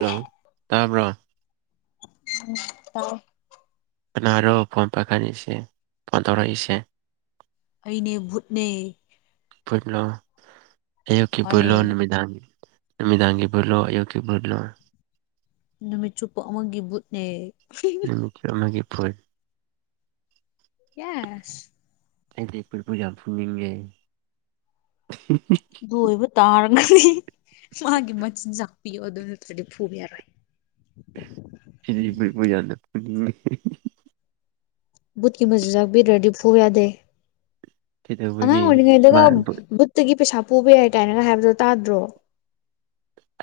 Hello ꯇꯥꯕ꯭ꯔꯣ ꯑ ꯀꯅꯥꯗꯣ ꯐꯣꯟ ꯄꯥꯏꯈꯠꯁꯦ ꯐꯣꯟ ꯇꯧꯔꯛꯏꯁꯦ ꯑꯩꯅꯦ ꯚꯨꯠꯅꯦ ꯄꯨꯂꯣ ꯑꯌꯨꯀꯤ ꯃꯥꯅꯦ ꯄꯨꯂꯣꯃꯤꯗꯥ ꯅꯨꯃꯤꯗꯥꯡꯒꯤ ꯔꯂꯣ ꯑꯌꯨꯀꯤ ꯠꯂꯣ ꯅꯨꯃꯤꯠ ꯆꯨꯞꯄ ꯑꯃꯒꯤ ꯕꯨꯠꯅꯦ ꯅꯨꯃꯤꯠꯇ ꯑꯃꯒꯤꯒꯤ ꯐꯣꯏ ꯌꯥꯁ ꯑꯩꯗꯤꯄꯕꯨꯖꯥ ꯐꯅꯤꯡꯒꯦ ꯑꯣꯏꯕꯨ ꯇꯥꯔ ꯃꯥꯒꯤ ꯃꯆꯤꯟꯖꯥꯛ ꯄꯤꯌꯣ ꯑꯗꯨ ꯅꯠꯇ꯭ꯔꯗꯤ ꯐꯨꯕ ꯌꯥꯔꯣꯏ ꯖꯔꯂꯦ ꯕꯨꯊꯀꯤ ꯃꯖꯤꯖꯕꯤ ꯔꯦꯗꯤ ꯐꯨꯕ ꯌꯥꯗꯦ ꯑꯉꯥꯡ ꯀꯩꯗꯧꯕꯒꯤ ꯃꯥ ꯑꯣꯏꯔꯤꯉꯩꯗꯒ ꯕꯨꯠ ꯕꯨꯠꯇꯒꯤ ꯄꯩꯁꯥ ꯄꯨꯕ ꯌꯥꯏ ꯀꯥꯏꯅꯒ ꯍꯥꯏꯕꯗꯨꯣ ꯇꯥꯗ꯭ꯔꯣ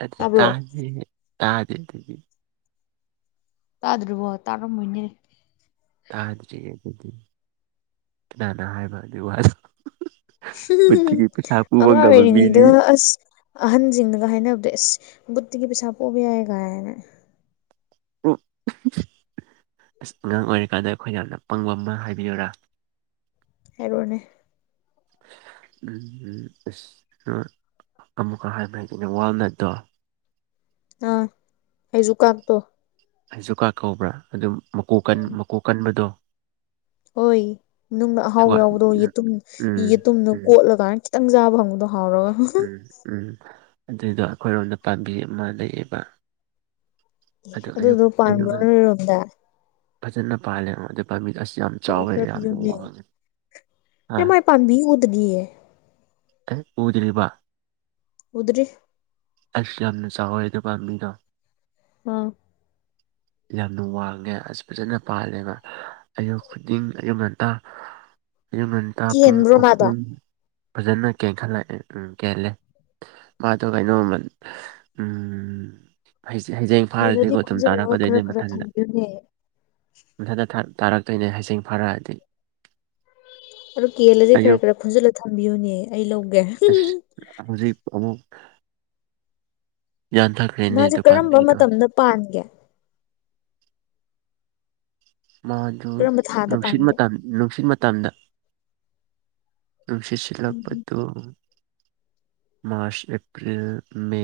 ꯑ ꯇꯥꯕ꯭ꯔꯣ ꯇꯥꯖꯦ ꯇꯥꯖꯕꯤ ꯇꯥꯗ꯭ꯔꯤꯕꯣ ꯇꯥꯔꯝꯃꯣꯏꯅꯦ ꯍꯥꯏꯗꯤ ꯀꯅꯥꯅꯣ ꯍꯥꯏꯕ ꯑꯗꯨ ꯋꯥꯗꯦ ꯝ ꯑꯉꯥꯡ ꯑꯣꯏꯔꯤꯉ ꯏꯗ ꯃꯤꯗꯤ ꯑꯁ ꯑꯍꯟꯁꯤꯡꯗꯒ ꯍꯥꯏꯅꯕꯗ ꯑꯁ ꯕꯨꯠꯇꯒꯤ ꯄꯩꯁꯥ ꯄꯣꯛꯕ ꯌꯥꯏ ꯀꯥꯏ ꯍꯥꯏꯅ ꯑꯣ ꯑꯁ ꯑꯉꯥꯡ ꯑꯣꯏꯔꯤꯀꯥꯟꯗ ꯑꯩꯈꯣꯏꯅ ꯌꯥꯝꯅ ꯄꯪꯕ ꯑꯃ ꯍꯥꯏꯕꯤꯌꯔꯥ ꯍꯥꯏꯔꯅꯦ ꯎꯝ ꯑ ꯑꯃꯨꯛꯀ ꯍꯥꯏꯕ ꯍꯥꯏꯛꯇꯅꯦ ꯋꯥꯔ ꯅꯠꯇꯣ ꯑꯥ ꯑꯩꯖꯨꯀꯥꯟ ꯇꯣ ꯑꯁꯨ ꯀꯥ ꯀꯧꯕ꯭ꯔꯥ ꯑꯗꯨ ꯃꯀꯣꯛ ꯃꯀꯣꯛ ꯀꯟꯕꯗꯣ ꯍꯣꯏ ꯅꯨꯡꯅ ꯑꯍꯥꯎ ꯑꯗꯨꯒ ꯌꯥꯎꯕꯗꯣ ꯌꯦꯇꯨꯝ ꯎꯝ ꯌꯦꯇꯨꯝꯗꯣ ꯎꯝ ꯀꯣꯠꯂꯒꯅ ꯈꯤꯪ ꯆꯥꯕꯪꯗꯣ ꯎꯝ ꯎꯝ ꯑꯗꯨꯏꯗꯣ ꯑꯩꯈꯣꯏꯔꯣꯝꯗ ꯄꯥꯝꯕꯤ ꯑꯃ ꯂꯩꯌꯦꯕ ꯑꯦ ꯑꯗꯨ ꯑꯌꯨꯛ ꯑꯗꯨꯗꯣ ꯑꯌꯨꯛ ꯄꯥꯟꯕ꯭ꯔꯣ ꯅꯣꯏꯔꯣꯝꯗ ꯐꯖꯅ ꯄꯥꯜꯂꯦ ꯑꯗꯨ ꯄꯥꯝꯕꯤꯗꯣ ꯑꯁ ꯌꯥꯝ ꯆꯥꯎꯋꯦ ꯌꯥꯝꯅ ꯋꯥꯡꯉꯦ ꯑ ꯌꯥꯝꯃ ꯄꯥꯕꯤ ꯎꯗꯒꯤ ꯑꯦ ꯑꯦ ꯎꯗꯔꯤꯕ ꯎꯗꯔꯤ ꯑꯁꯌꯥ ꯅ ꯁꯥꯍꯍꯤꯗꯕꯥ ꯂꯤꯗꯥ ꯑꯥ ꯌꯥꯝꯅ ꯋꯥꯡꯉꯦ ꯑꯁ ꯐꯖꯅ ꯄꯥꯜꯂꯦꯕ ꯑꯌꯨꯛ ꯈꯨꯗꯤꯡ ꯑꯌꯨꯛ ꯉꯟꯇꯥ ꯑꯌꯨꯛ ꯉꯟꯇꯥ ꯄꯨꯡ ꯀꯦꯟꯕ꯭ꯔꯣ ꯃꯥꯗꯣ ꯑꯍꯨꯝ ꯐꯖꯅ ꯀꯦꯟꯈꯠꯂꯛꯑꯦ ꯎꯝ ꯀꯦꯍꯜꯂꯦ ꯃꯥꯗꯣ ꯀꯩꯅꯣꯃ ꯎꯝ ꯍꯩꯖꯡ ꯀꯦꯜꯂꯗꯤ ꯐꯥꯔꯗꯤꯀꯣ ꯑꯗꯨꯝ ꯈꯨꯟꯖꯤꯜꯂꯒ ꯈꯔ ꯇꯥꯔꯛꯀꯗꯣꯏꯅꯦ ꯈꯔ ꯃꯊꯟꯗ ꯊꯝꯕꯤꯌꯨꯅꯦ ꯃꯊꯟꯇ ꯇꯥꯔꯛꯇꯣꯏꯅꯦ ꯍꯖꯤꯡ ꯐꯔꯛꯑꯗꯤ ꯑꯣ ꯀꯦꯜꯂꯗꯤ ꯈꯔ ꯈꯔ ꯐꯟꯖꯤꯜꯂ ꯊꯝꯕꯤꯌꯨꯅꯦ ꯑꯩ ꯂꯧꯒꯦ ꯍꯧꯖꯤꯞ ꯑꯃꯨꯛ ꯌꯥꯟꯊꯈ꯭ꯔꯦꯅꯦ ꯃꯥꯁꯦ ꯑꯗꯨ ꯀꯔꯝꯕ ꯄꯥꯝꯕꯤꯗꯣ ꯃꯇꯝꯗ ꯄꯥꯟꯒꯦ ꯃꯥꯗꯨ ꯀꯔꯝꯕ ꯊꯥꯗ ꯅꯨꯡꯁꯤꯠ ꯄꯥꯟꯒꯦ ꯃꯇꯝ ꯅꯨꯡꯁꯤꯠ ꯃꯇꯝꯗ ꯎꯝ ꯅꯨꯡꯁꯤꯠꯁꯤꯜꯂꯛꯄꯗ [unintelligible] March April May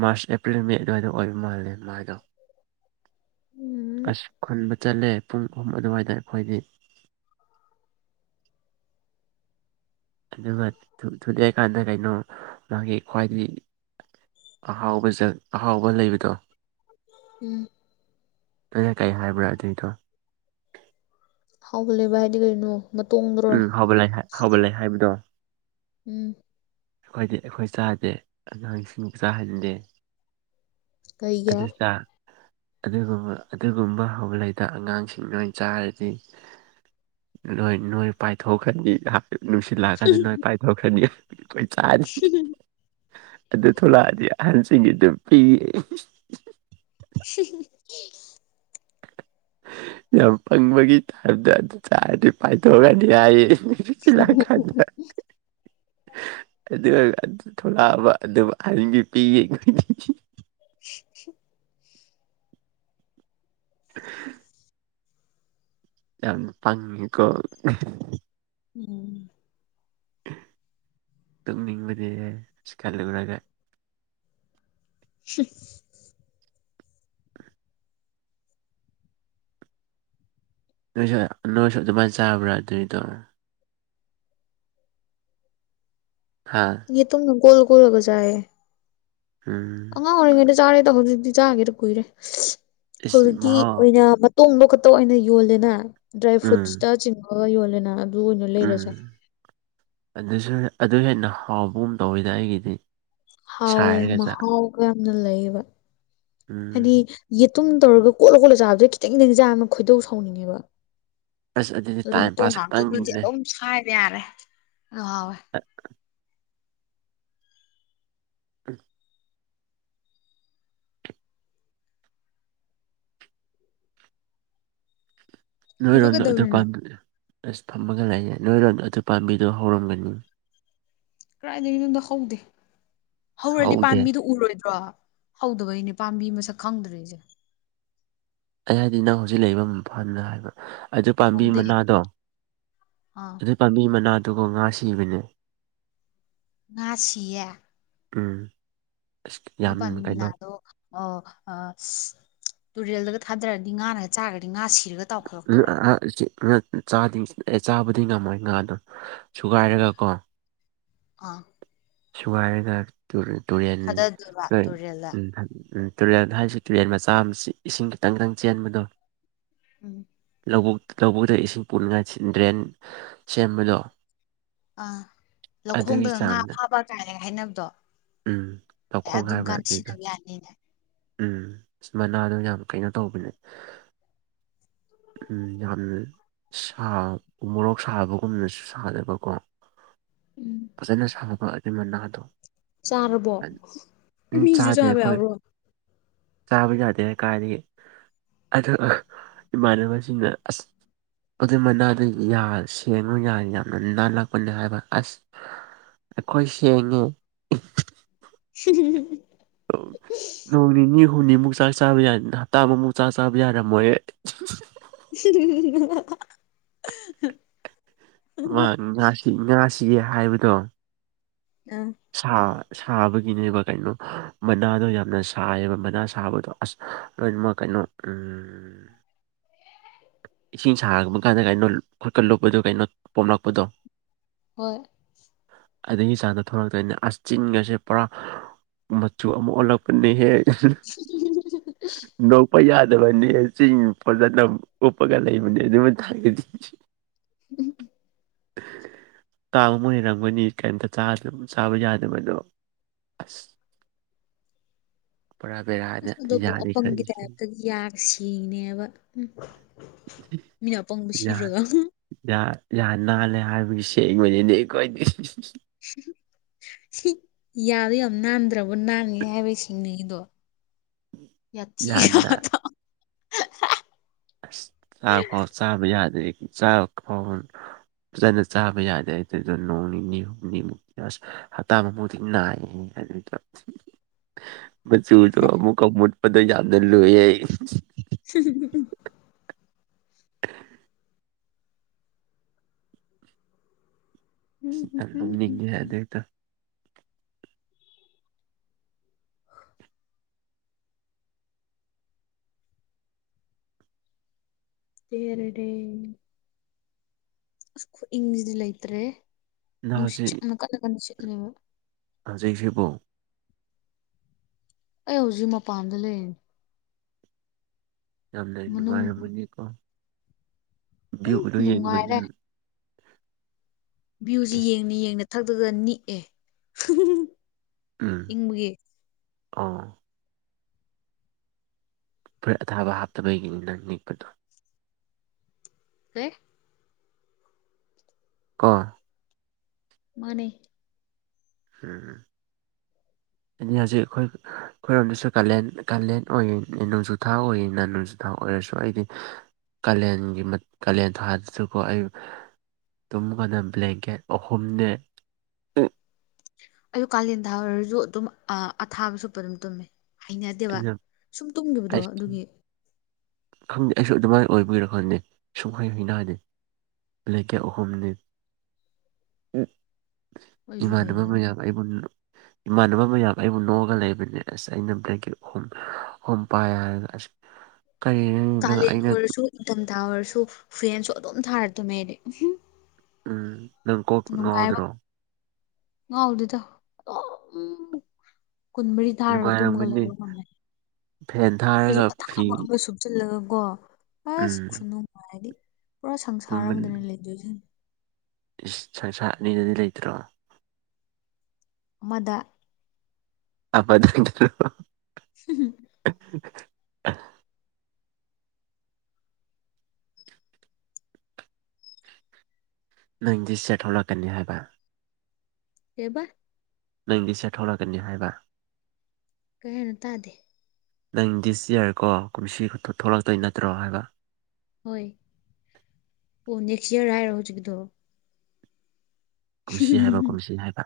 March April May ꯑꯗꯨꯋꯥꯏꯗ ꯑꯣꯏꯕ ꯃꯥꯜꯂꯦ ꯃꯥꯥꯏꯗꯣ ꯎꯝ ꯑꯁ ꯈꯨꯟꯕ ꯆꯠꯂꯦ ꯄꯨꯡ ꯑꯍꯨꯝ ꯑꯗꯨꯋꯥꯏꯗ ꯑꯩꯈꯣꯏꯗꯤ [inaudible] ꯑꯗꯨꯒ ꯊꯨꯂꯛꯑ ꯀꯥꯟꯗ ꯀꯩꯅꯣ ꯃꯥꯒꯤ ꯈ꯭ꯋꯥꯏꯗꯒꯤ ꯑꯍꯥꯎꯕ ꯑꯍꯥꯎꯕ ꯂꯩꯕꯗꯣ ꯎꯝ ꯀꯩ ꯍꯥꯏꯕ꯭ꯔꯥ ꯑꯗꯨꯅꯤꯗꯣ ꯎꯂꯕ ꯍꯥꯏꯗꯤ ꯀꯔꯤꯩꯅꯣ ꯎꯝ ꯍꯕꯂ ꯍꯕ ꯂꯩ ꯍꯥꯏꯕꯗꯣ ꯎꯝ ꯑꯩꯈꯣꯏꯗꯤ ꯑꯩꯈꯣꯏ ꯆꯥꯗꯦ ꯑꯗ ꯍꯪꯁꯤꯡꯕꯨ ꯆꯥꯍꯟꯗꯦ ꯀꯩꯌꯥ ꯑꯗꯨ ꯆꯥ ꯑꯗꯨꯒꯨꯝꯕ ꯑꯗꯨꯒꯨꯝꯕ ꯍꯧꯒꯂꯗ ꯑꯉꯥꯡꯁꯤꯡ ꯂꯣꯏ ꯆꯥꯔꯗꯤ ꯅꯣꯏ ꯅꯣꯏ ꯄꯥꯏꯊꯣꯛꯈꯅꯤ ꯅꯨꯡꯁꯤꯠꯂꯥꯛꯑꯀꯥꯟꯗ ꯅꯣꯏ ꯄꯥꯏꯊꯣꯛꯈꯅꯤ ꯑꯩꯈꯣꯏ ꯆꯥꯔꯤ ꯑꯗꯨ ꯊꯂꯛꯑꯗꯤ ꯑꯍꯟꯁꯤꯡꯒꯤ ꯑꯗꯨꯝ ꯄꯤꯌꯦ ꯁꯤ ꯌꯥꯝ ꯄꯪꯕꯒꯤ ꯇꯥꯕꯗ ꯑꯗꯨ ꯆꯥꯔꯗꯤ ꯄꯥꯏꯊꯣꯛꯑꯑꯅꯤ ꯍꯥꯏꯌꯦ ꯎ ꯑꯗꯨꯔꯒ ꯊꯂꯛꯑꯕ ꯑꯗꯨ ꯑꯟꯒꯤ ꯄꯤ ꯌꯦꯈꯣꯏ [inaudible] [unintelligible] ꯌꯥꯝ ꯐꯉꯤꯀꯣ ꯎꯝ ꯇꯣꯛꯅꯤꯡꯕꯗꯤ ꯁꯤ ꯈꯜꯂꯨꯔꯒ ꯍ ꯅꯣꯏꯁꯨ ꯅꯣꯏꯁꯨ ꯑꯗꯨꯃꯥꯏꯅ ꯆꯥꯕ꯭ꯔꯥ ꯑꯗꯨꯏꯗꯣ ꯍꯥ ꯌꯦ ꯇꯅ ꯀꯣꯜꯒꯣꯂꯒꯖꯑ ꯎꯝ ꯑꯉꯥꯡ ꯑꯣꯏꯔꯤꯉꯩꯗ ꯆꯥꯔꯦꯗ ꯍꯧꯖꯤꯛꯇꯤ ꯆꯥꯒꯦꯗ ꯀꯨꯏꯔꯦ ꯏꯁ ꯍꯧꯖꯤꯛꯇꯤ ꯃꯍꯥꯎ ꯑꯣꯏꯅ ꯇꯣꯡꯕ ꯈꯛꯇ ꯑꯣꯏꯅ ꯌꯣꯜꯂꯦꯅ ꯗ꯭ꯔꯥꯏ ꯐ꯭ꯔꯨꯠꯁꯇ ꯎꯝ ꯆꯤꯡꯉꯒ ꯌꯣꯜꯂꯦꯅ ꯑꯗꯨ ꯑꯣꯏꯅ ꯂꯩꯔꯁꯥ ꯎꯝ ꯑꯗꯨꯁꯨ ꯑꯗꯨ ꯍꯦꯟꯅ ꯍꯥꯎꯕꯒꯨꯝ ꯇꯧꯋꯤꯗ ꯑꯩꯒꯤꯗꯤ ꯍꯥꯎꯋꯦ ꯁꯥꯏꯔꯒ ꯆꯥ ꯃꯍꯥꯎꯒ ꯌꯥꯝꯅ ꯂꯩꯕ ꯍꯥꯏꯗꯤ ꯎꯝ ꯑꯗꯨꯨꯝ ꯇꯧꯔꯒ ꯀꯣꯠꯂ ꯈꯣꯠꯂ ꯆꯥꯕꯗꯩ ꯈꯤꯇꯪ ꯅꯤꯡꯖꯥ ꯑꯃ ꯈꯣꯏꯗꯧ ꯁꯥꯎꯅꯤꯡꯉꯦꯕ ꯑꯁ ꯑꯗꯨꯗꯤ ꯑꯗꯨ ꯇꯥꯏꯝ ꯃꯇꯣ ꯄꯥꯁ ꯉꯥꯛꯇ ꯑꯗꯨꯗꯤ ꯈꯛꯇꯪꯒꯤꯅꯤꯅꯦ ꯑꯗꯨꯝ ꯁꯥꯏꯕ ꯌꯥꯔꯦ ꯑ ꯍꯥꯎꯋꯦ ꯎꯝ ꯍꯧꯖꯤꯛ ꯅꯣꯏꯔꯣꯗ ꯑꯗꯨ ꯀꯩꯗꯧꯔꯤꯅꯣ ꯄꯥꯟꯗꯨꯅꯦ ꯑꯁ ꯐꯝꯃꯒ ꯂꯩꯌꯦꯦ ꯅꯣꯏꯔꯣ ꯑꯗꯨ ꯄꯥꯝꯕꯤꯗꯣ ꯍꯧꯔꯝꯒꯅꯤ ꯀꯗꯥꯥꯏꯗꯒꯤꯅꯣꯗꯣ ꯍꯧꯗꯦ ꯍꯧꯔꯗꯤ ꯍꯧꯗꯦ ꯄꯥꯝꯕꯤꯗꯨ ꯎꯔꯣꯏꯗ꯭ꯔꯣ ꯍꯧꯗꯕꯩꯅꯦ ꯄꯥꯝꯕꯤ ꯃꯁꯛ ꯈꯪꯗ꯭꯭ꯔꯔꯤꯁꯦ ꯑꯩ ꯍꯥꯏꯗꯤ ꯅꯪ ꯍꯧꯖꯤꯛ ꯂꯩꯕ ꯃꯐꯝꯅ ꯍꯥꯏꯕ ꯑꯗꯨ ꯄꯥꯝꯕꯤ ꯍꯧꯗꯦ ꯃꯅꯥꯗꯣ ꯑꯥ ꯑꯗꯨ ꯄꯥꯝꯕꯤ ꯃꯅꯥꯗꯣ ꯑꯗꯨꯒ ꯉꯥ ꯁꯤꯕꯅꯦ ꯉꯥ ꯁꯤꯌꯦ ꯎꯝ ꯑꯁ ꯑꯗꯨ ꯌꯥꯝ ꯄꯥꯝꯕꯤ ꯀꯩꯅꯣ ꯃꯅꯥꯗꯣ ꯑꯣ ꯑ ꯇꯨꯔꯦꯜꯗꯒ ꯊꯥꯗꯔꯗꯤ ꯉꯥꯅꯒ ꯆꯥꯔꯗꯤ ꯉꯥ ꯁꯤꯔ [unintelligible] ꯆꯥꯕꯗꯤ ꯉꯝꯃꯣꯏ ꯉꯥꯗꯣ ꯁꯨꯒꯥꯏꯔꯒꯀꯣ ꯑꯥ ꯁꯨꯒꯥꯏꯔꯒ ꯇꯨꯔꯦꯟ ꯊꯥꯗꯗꯣꯏꯕ ꯂꯣꯏ ꯇꯨꯔꯦꯜꯗ ꯎꯝ ꯎꯝ ꯇꯨꯔꯦꯜ ꯍꯥꯏꯔꯤꯁꯤ ꯇꯨꯔꯦꯜ ꯃꯆꯥ ꯑꯃ ꯏꯁꯤꯡ ꯈꯤꯇꯪ ꯇꯪ ꯆꯦꯟꯕꯗꯣ ꯎꯝ ꯂꯧꯕ ꯂꯧꯕꯨꯛꯇ ꯏꯁꯤꯡ ꯄꯨꯅꯤꯡꯉꯥꯏ ꯗ꯭ꯔꯦꯟ ꯁꯦꯝꯕꯗꯣ ꯑꯥ ꯑꯗꯨꯒꯤ ꯂꯧꯈꯣꯡꯗꯒ ꯉꯥ ꯆꯥꯡꯗ ꯐꯥꯕ ꯀꯥꯏꯅ ꯍꯥꯏꯅꯕꯗꯣ ꯎꯝ ꯑꯦ ꯂꯧꯈꯣꯡ ꯑꯗꯨꯝ ꯍꯥꯏꯕ꯭ꯔꯥ ꯀꯥꯟꯗ ꯑꯗꯨꯏꯗꯣ ꯁꯤꯖꯤꯟꯅꯕ ꯌꯥꯅꯤꯅꯦ ꯎꯝ ꯃꯅꯥꯗꯣ ꯌꯥꯝ ꯀꯩꯅꯣ ꯇꯧꯕꯅꯦ ꯎꯝ ꯌꯥꯝ ꯁꯥ ꯃꯣꯔꯣꯛ ꯁꯥꯕꯒꯨꯝꯕꯅꯁꯨ ꯁꯥꯗꯕꯀꯣ ꯐꯖꯅ ꯁꯥꯕ ꯑꯗꯨ ꯃꯅꯥꯗꯣ ꯆꯥꯔꯕꯣ ꯃꯤꯁꯨ ꯆꯥꯕ ꯌꯥꯕ꯭ꯔꯣ ꯁꯥꯕ ꯌꯥꯗꯦ ꯀꯥꯢꯗꯒꯤ ꯑꯗ ꯏꯃꯥꯟꯅꯕꯁꯤꯡꯅ ꯑꯁ ꯑꯗꯨ ꯃꯅꯥꯗꯨ ꯌꯥ ꯁꯦꯡꯉꯨ ꯌꯥ ꯌꯥꯝꯅ ꯅꯥꯜꯂꯛꯄꯅꯦ ꯍꯥꯏꯕ ꯑꯁ ꯑꯩꯈꯣꯏ ꯁꯦꯡꯉꯦ [unintelligible] ꯅꯣꯡ ꯅꯤꯅꯤ ꯍꯨꯝꯅꯤꯃꯨꯛ ꯆꯥꯛ ꯆꯥꯕ ꯌꯥ ꯍꯞꯇꯥ ꯑꯃꯃꯨꯛ ꯆꯥꯛ ꯆꯥꯕ ꯌꯥꯔꯝꯃꯣꯏ ꯎ ꯃꯥ ꯉꯥꯁꯤꯒꯦ ꯍꯥꯏꯕꯗꯣ ꯑꯥ ꯁꯥ ꯁꯥꯕꯒꯤꯅꯦꯕ ꯀꯩꯅꯣ ꯃꯅꯥꯗꯣ ꯌꯥꯝꯅ ꯁꯥꯏꯌꯦꯕ ꯃꯅꯥ ꯁꯥꯕꯗꯣ ꯑꯁ ꯂꯣꯏꯅꯃꯛ ꯀꯩꯅꯣ ꯅ ꯎꯪ [inaudible] ꯏꯁꯤꯡ ꯁꯥꯔꯛꯄ ꯀꯥꯟꯗ ꯀꯩꯅꯣ ꯈꯣꯠꯀꯠꯂꯨꯕꯗꯣ ꯀꯩꯅꯣ ꯄꯣꯝꯂꯛꯄꯗꯣ ꯍꯣꯏ ꯑꯗꯒꯤ ꯆꯥꯡꯗ ꯊꯣꯛꯂꯛꯇꯣꯏꯅꯤ ꯑ ꯆꯤꯟꯒꯥꯁꯦ ꯄꯨꯔꯥ ꯃꯆꯨ ꯑꯃ ꯑꯣꯜꯂꯛꯄꯅꯤꯍꯦ ꯅꯣꯛꯄ ꯌꯥꯗꯕꯅꯤ ꯆꯤꯡ ꯐꯖꯅ ꯑꯣꯞꯄꯒ ꯂꯩ ꯃ ꯑꯗꯨ ꯑꯗꯨꯃ ꯊ ꯊꯁꯤ ꯎꯝ ꯎꯝ [unintelligible] ꯂꯩꯔꯝꯒꯅꯤ ꯀꯩꯔꯤꯝꯇ ꯆꯥꯗꯝ ꯆꯥꯕ ꯌꯥꯗꯕꯗꯣ ꯑꯁ [inaudible] ꯄꯨꯔꯥ ꯕꯦꯔꯥꯅꯦ ꯑꯁ ꯑꯗꯨꯕꯨ ꯌꯥꯅꯤ ꯑꯄꯪꯒꯤ ꯈꯜꯂꯤꯁꯦ ꯇꯥꯏꯞꯇꯒꯤ ꯌꯥꯒ ꯁꯦꯡꯉꯤꯅꯦꯕ ꯎꯝ ꯃꯤꯅ ꯑꯄꯪꯕ ꯌꯥ ꯁꯤꯔꯒ ꯌꯥ ꯌꯥ ꯅꯥꯂꯦ ꯍꯥꯏ ꯒꯤ ꯁꯦꯡꯕꯅꯤꯅꯦ ꯑꯩꯈꯣꯏꯗꯤ ꯌꯥꯗꯣ ꯌꯥꯝ ꯅꯥꯟꯗ꯭ꯔꯕ ꯅꯥꯟꯂꯦ ꯍꯥꯏꯕ ꯒꯤ ꯁꯦꯡꯅꯤꯉꯤꯗꯣ ꯌꯥꯝꯅ ꯌꯥꯊꯤꯉꯥꯇ ꯑꯁ ꯆꯥꯛ ꯐꯥꯎ ꯆꯥꯕ ꯌꯥꯗꯦ ꯆꯥ ꯐꯥꯎ ꯐꯖꯅ ꯆꯥꯕ ꯌꯥꯗꯦ ꯑꯗꯨꯗ ꯅꯣꯡ ꯅꯤꯅꯤ ꯍꯨꯝꯅꯤꯃꯨꯛꯛꯇ ꯑꯁ ꯍꯞꯇꯥ ꯑꯃꯕꯨꯨꯗꯤꯛ ꯅꯥꯏꯌꯦ ꯫ [unintelligible] [inaudible] ꯃꯆꯨ ꯗꯣ ꯑꯃꯨꯛꯀ ꯃꯨꯠꯄꯗꯌꯥꯝꯅ ꯂꯨꯏ [unintelligible] [unintelligible] ꯁꯤ ꯎꯝ ꯌꯥꯝ ꯍꯝ ꯍꯝ ꯂꯧꯝꯅꯤꯡꯉꯦ ꯑꯗꯩꯗ ꯆꯦꯔꯔꯦ ꯈꯨꯏꯪꯁꯤꯗꯤ ꯂꯩꯇꯔꯦꯍꯦ ꯅꯪ ꯅꯨꯡꯁꯠꯁꯦ ꯌꯥꯝ ꯀꯟꯅ ꯀꯟꯅ ꯁꯤꯠꯂꯦꯕ ꯍꯧꯖꯤꯛ ꯁꯤꯠꯄꯔꯣ ꯑꯩ ꯍꯧꯖꯤꯛ ꯃꯄꯥꯟꯗ ꯂꯩꯔꯤꯅꯤ ꯌꯥꯝꯅ ꯃꯅꯨꯡ ꯅꯨꯡꯉꯥꯏꯔꯝꯃꯅꯤꯀꯣ ꯎꯝ ꯨꯚꯏꯒꯗꯣ ꯌꯦꯡꯕꯅ ꯅꯨꯡꯉꯥꯏꯔꯦ ꯚ꯭ꯌꯨꯁꯤ ꯌꯦꯡꯅ ꯌꯦꯡꯅ ꯊꯛꯇꯒ ꯅꯤꯛꯑꯦ ꯏꯪꯕꯒꯤ ꯑꯥ ꯐꯨꯔꯤꯠ ꯑꯊꯥꯕ ꯍꯥꯞꯇꯕꯒꯤꯅꯤ ꯅꯪ ꯅꯤꯛꯄꯗꯣ ꯑꯦ ꯀꯣ ꯃꯥꯅꯦ ꯎꯝ [inaudible] ꯑ ꯍꯧꯖꯤꯛ ꯑꯩꯈꯣꯏ ꯑꯩꯈꯣꯏꯔꯣꯝꯗꯁꯨ ꯀꯥꯂꯦꯟ ꯀꯥꯂꯦꯟ ꯑꯣꯏꯔꯤ ꯅꯣꯡꯖꯨꯊꯥ ꯑꯣꯏꯔꯤꯅ ꯅꯣꯡꯖꯨꯊꯥ ꯑꯣꯏ ꯑꯣꯏꯔꯁꯨ ꯑꯩꯗꯤ ꯀꯥꯂꯦꯟꯒꯤ ꯀꯥꯂꯦꯟ ꯊꯥꯥꯗꯁꯨꯀꯣ ꯑꯩ ꯇꯨꯝꯒꯅ ꯕ꯭ꯂꯦꯡꯀꯦꯠ ꯑꯍꯨꯝꯅꯦ ꯑꯩ ꯀꯥꯂꯦꯟ ꯊꯥ ꯑꯣꯏꯔꯁꯨ ꯑꯗꯨꯝ ꯑꯊꯥꯕ ꯁꯨꯞꯄ ꯑꯗꯨꯝ ꯇꯨꯝꯃꯦ ꯍꯩꯅꯗꯦꯕ ꯑꯩꯅ ꯁꯨꯝ ꯇꯨꯝꯈꯤꯕꯗꯣ ꯑꯩ ꯑꯗꯨꯒꯤ ꯈꯪꯗꯦ ꯑꯩꯁꯨ ꯑꯗꯨꯃꯥꯏꯅ ꯑꯣꯏꯕꯒꯤꯔ ꯈꯪꯗꯦ ꯁꯨꯡꯍꯩ ꯍꯩꯅꯗꯦ ꯕꯪꯀꯦꯠ ꯑꯍꯨꯝꯅꯤ ꯑꯩꯁꯨ ꯏꯃꯥꯟꯅꯕ ꯍꯩꯅꯗꯦ ꯃꯌꯥꯝ ꯑꯩꯕꯨꯨ ꯏꯃꯥꯟꯅꯕ ꯃꯌꯥꯝ ꯑꯩꯕꯨ ꯅꯣꯛꯑꯒ ꯂꯩꯕꯅꯦ ꯑꯁ ꯑꯩꯅ ꯕꯪꯀꯦꯠ ꯍꯣꯝ ꯄꯥꯏ ꯍꯥꯏꯔꯒ ꯑꯁꯤ ꯀꯥꯂꯦꯟ ꯑꯣꯏꯔꯁꯨ ꯢꯪꯊꯝꯊꯥ ꯑꯣꯏꯔꯁꯨ ꯐꯦꯟꯁꯨ ꯑꯗꯨꯝ ꯊꯥꯔ ꯇꯨꯝꯃꯦ ꯑꯩꯗꯤ ꯎꯝ ꯅꯪ ꯀꯣꯛ ꯅꯨꯡꯉꯥꯏꯕ ꯉꯥꯎꯗ꯭ꯔꯣ ꯉꯥꯎꯗꯦꯗ ꯀꯨꯟ ꯃꯔꯤ ꯊꯥꯔꯒ ꯇꯨꯝꯃꯒ ꯅꯨꯡꯉꯥꯏꯔꯝꯒꯅꯤ ꯂꯩꯕ ꯉꯝꯃꯦ ꯐꯦꯟ ꯊꯥꯔꯒ ꯐꯩꯖꯨꯞ ꯐꯤ ꯑꯊꯥꯕ ꯑꯃ ꯁꯨꯞꯆꯜꯂꯒ ꯀꯣ ꯑꯁ ꯎꯝ ꯈꯨꯅꯨꯡꯉꯥꯏꯗꯤ ꯄꯨꯔꯥ ꯁꯪꯁꯥꯔ ꯇꯨꯝꯕꯟ ꯑꯃꯗꯅꯦ ꯂꯩꯗꯣꯏꯖꯦ ꯏꯁ ꯁꯪꯁꯥꯠ ꯑꯅꯤꯗꯗꯤ ꯂꯩꯇ꯭ꯔꯣ ꯑꯃꯗ ꯑꯃꯗ [unintelligible] [unintelligible] ꯅꯪꯗꯤ ꯁꯦꯠ ꯊꯣꯛꯂꯛꯀꯅꯤ ꯍꯥꯏꯕ ꯀꯩꯕ ꯅꯪꯗꯤ ꯁꯦꯊꯣꯔꯛꯀꯅꯤ ꯍꯥꯏꯕ ꯀꯩ ꯍꯥꯏꯅꯣ ꯇꯥꯗꯦ ꯅꯪ ꯗꯤꯁ ꯌꯥꯔ ꯀꯣ ꯀꯨꯝꯁꯤ ꯊꯣ ꯊꯣꯛꯂꯛꯇꯣꯏ ꯅꯠꯇ꯭ꯔꯣ ꯍꯥꯏꯕ ꯍꯣꯏ ꯑꯣ ꯅꯦꯛꯁ ꯌꯔ ꯍꯥꯏꯔꯣ ꯍꯧꯖꯤꯛꯀꯤꯗꯣ ꯀꯨꯝꯁꯤ ꯍꯥꯏꯕ ꯀꯨꯝꯁꯤ ꯍꯥꯏꯕ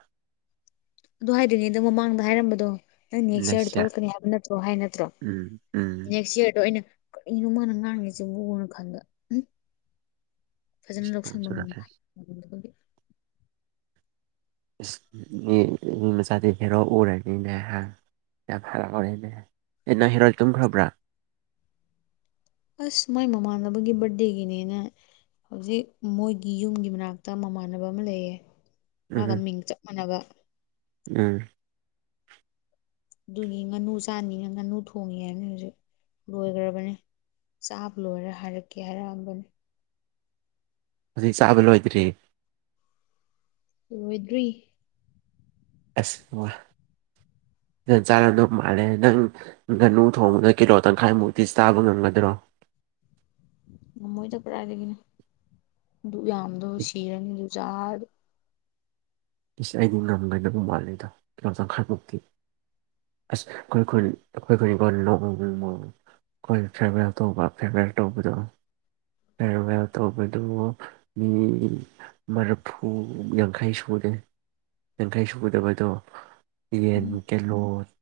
ꯑꯗꯨ ꯍꯥꯏꯗ꯭ꯔꯤꯉꯩꯗ ꯃꯃꯥꯡꯗ ꯍꯥꯏꯔꯝꯕꯗꯣ ꯅꯪ ꯅꯦꯛꯁ ꯌꯥꯔꯗ ꯊꯣꯛꯂꯛꯀꯅꯤ ꯍꯥꯏꯕ ꯅꯠꯇ꯭ꯔꯣ ꯍꯥꯏ ꯅꯠꯇ꯭ꯔꯣ ꯎꯝ ꯎꯝ ꯅꯦꯛꯁ ꯌꯥꯔꯗꯣ ꯑꯩꯅ ꯀꯔꯤꯅꯣ ꯃꯥꯅ ꯉꯥꯡꯉꯁꯤꯕꯨꯅ ꯈꯟꯕ ꯐꯖꯅ ꯏꯁ ꯅꯣꯡ ꯂꯧꯁꯟꯕ ꯉꯝ ꯆꯨꯔꯛꯑꯦ ꯍꯩ ꯉꯝꯗꯕꯒꯤ ꯏꯁ ꯃꯤ ꯃꯆꯥꯗꯤ ꯍꯦꯔꯣ ꯎꯔꯅꯤꯅꯦ ꯍꯥ ꯌꯥꯝ ꯍꯔꯥꯎꯔꯦꯅꯦ ꯑꯦ ꯅꯣꯏ ꯍꯦꯔꯣꯗꯤ ꯇꯨꯝꯈ꯭ꯔꯥꯕ꯭ꯔꯥ ꯑꯁ ꯃꯥꯏ ꯃꯃꯥꯟꯅꯕꯒꯤ ꯕꯔꯗꯗꯦꯒꯤꯅꯦꯅ ꯍꯧꯖꯤꯛ ꯃꯣꯏꯒꯤ ꯌꯨꯝꯒꯤ ꯃꯅꯥꯛꯇ ꯃꯃꯥꯟꯅꯕ ꯑꯃ ꯂꯩꯌꯦ ꯎꯝ ꯃꯥꯒ ꯃꯤꯡ ꯆꯞ ꯃꯥꯟꯅꯕ ꯎꯝ ꯑꯗꯨꯒꯤ ꯉꯥꯅꯨ ꯆꯥꯅꯤꯅ ꯉꯥꯅꯨ ꯊꯣꯡꯉꯤ ꯍꯥꯏꯕꯅꯦ ꯍꯧꯖꯤꯛ ꯂꯣꯏꯒ꯭ꯔꯕꯅꯦ ꯆꯥꯕ ꯂꯣꯏꯔ ꯍꯥꯏꯔꯛꯀꯦ ꯍꯥꯢꯔꯛ ꯑꯝꯕꯅꯦ ꯍꯧꯖꯤꯛ ꯆꯥꯕ ꯂꯣꯏꯗ꯭ꯔꯤ ꯂꯣꯏꯗ꯭ꯔꯤ ꯑꯁ [inaudible] ꯆꯥꯔꯝꯗꯧ ꯃꯥꯜꯂꯦ ꯅꯪ ꯉꯥꯅꯨ ꯊꯣꯡꯕꯗ ꯀꯤꯂꯣ ꯇꯪꯈꯥꯏꯃꯨꯛꯇꯤ ꯆꯥꯕ ꯉꯝꯒꯗ꯭ꯔꯣ [inaudible] ꯉꯃꯣꯏꯗ ꯀꯔꯥꯢꯗꯒꯤꯅꯦ ꯑꯗꯨ ꯌꯥꯝꯗꯣ ꯁꯤꯔꯅꯤ ꯑꯗꯨ ꯆꯥꯔꯗꯤ ꯏꯁꯁ ꯑꯩꯗꯤ ꯉꯝꯒꯗꯕ ꯃꯥꯜꯜꯂꯤꯗ ꯀꯤꯂꯣ ꯇꯪꯈꯥꯏꯃꯨꯛꯇꯤ ꯑꯁ ꯈꯣꯏ ꯈꯨꯟ ꯑꯩꯈꯣꯏ ꯈꯨꯟ ꯀꯣ [unintelligible] ꯑꯩꯈꯣꯏ ꯐꯦꯔꯋꯦꯜ ꯇꯧꯕ ꯐꯦꯔꯋꯦꯜ ꯇꯧꯕꯗꯣ ꯐꯦꯔꯋꯦꯜ ꯇꯧꯕꯗꯨ ꯃꯤ ꯃꯥꯔꯐꯨ ꯌꯥꯡꯈꯩ ꯁꯨꯔꯦ ꯌꯥꯡꯈꯩ ꯁꯨꯒꯗꯕꯗꯣ ꯌꯦꯟ ꯎꯝ ꯀꯤꯂꯣ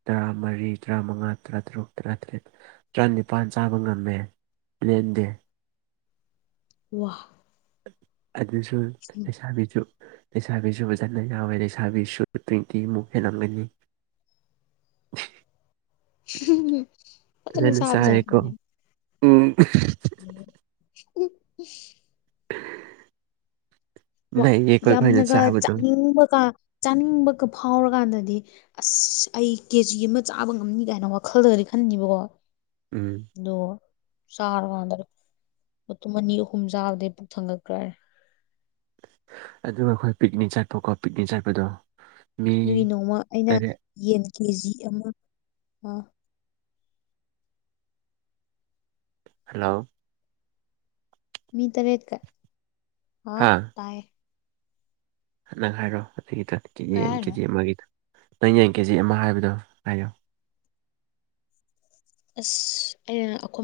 ꯇꯔꯥꯃꯔꯤ ꯇꯔꯥꯃꯉꯥ ꯇꯔꯥꯇꯔꯨꯛ ꯇꯔꯥꯇꯔꯦꯠ ꯇꯔꯥꯅꯤꯄꯥꯜ ꯆꯥꯕ ꯉꯝꯃꯦ ꯂꯦꯟꯗꯦ ꯋꯥ ꯑꯗꯁꯨ ꯂꯩꯁꯥꯕꯤꯁꯨ ꯂꯩꯁꯥꯕꯤꯁꯨ ꯐꯖꯅ ꯌꯥꯎꯋꯦ ꯂꯩꯁꯥꯕꯤꯁꯨ ꯇ꯭ꯋꯦꯟꯇꯤꯃꯨꯛ ꯍꯦꯟꯂꯝꯒꯅꯤ [inaudible] ꯐꯖꯟꯅ ꯆꯥꯔꯦꯀꯣ ꯆꯥꯕꯖꯥꯠꯅꯤꯅꯦ [inaudible] ꯋꯥ ꯅꯩꯌꯦꯀꯣ ꯑꯩꯈꯣꯏꯅ ꯌꯥꯝꯅꯒ ꯆꯥꯕꯗꯣ ꯆꯥꯅꯤꯡꯕꯀꯥ ꯆꯥꯅꯤꯡꯕꯒ ꯐꯥꯎꯔꯀꯥꯟꯗꯗꯤ ꯑꯁ ꯑꯩ ꯀꯦꯖꯤ ꯑꯃ ꯆꯥꯕ ꯉꯝꯅꯤ ꯀꯥꯏꯅ ꯋꯥꯈꯜꯗꯒꯗꯤ ꯈꯟ ꯅꯤꯕꯀꯣ ꯎꯝ ꯗꯣ ꯆꯥꯔꯀꯥꯟꯗ ꯃꯇꯨꯝ ꯑꯅꯤ ꯑꯍꯨꯝ ꯆꯥꯕꯗꯩ ꯄꯨꯛ ꯊꯪꯒꯛꯈ꯭ꯔꯅꯤ ꯑꯗꯨꯒ ꯑꯩꯈꯣꯏ ꯄꯤꯛꯅꯤꯛ ꯆꯠꯄꯀꯣ ꯄꯤꯛꯅꯤꯛ ꯆꯠꯄꯗꯣ ꯃꯤ ꯅꯒꯤ ꯅꯣꯡꯃ ꯑꯩꯅ ꯇꯔꯦꯠ ꯌꯦꯟ ꯀꯦ ꯖꯤ ꯑꯃ ꯍꯜꯂꯣ ꯃꯤ ꯇꯔꯦꯠ ꯀ ꯍꯥ ꯇꯥꯏ ꯅ ꯅꯪ ꯍꯥꯏꯔꯛꯑꯣ ꯑꯗꯨꯒꯤꯗ ꯀꯌꯥ ꯌꯦꯟ ꯀꯦꯖꯤ ꯍꯥꯏꯅꯣ ꯀꯦꯖꯤ ꯑꯃꯒꯤꯗꯣ ꯅꯪ ꯌꯦꯡ ꯀꯦꯖꯤ ꯑꯃ ꯍꯥꯏꯕꯗꯣ ꯍꯥꯏꯌꯨ ꯑꯁ ꯑꯩꯅ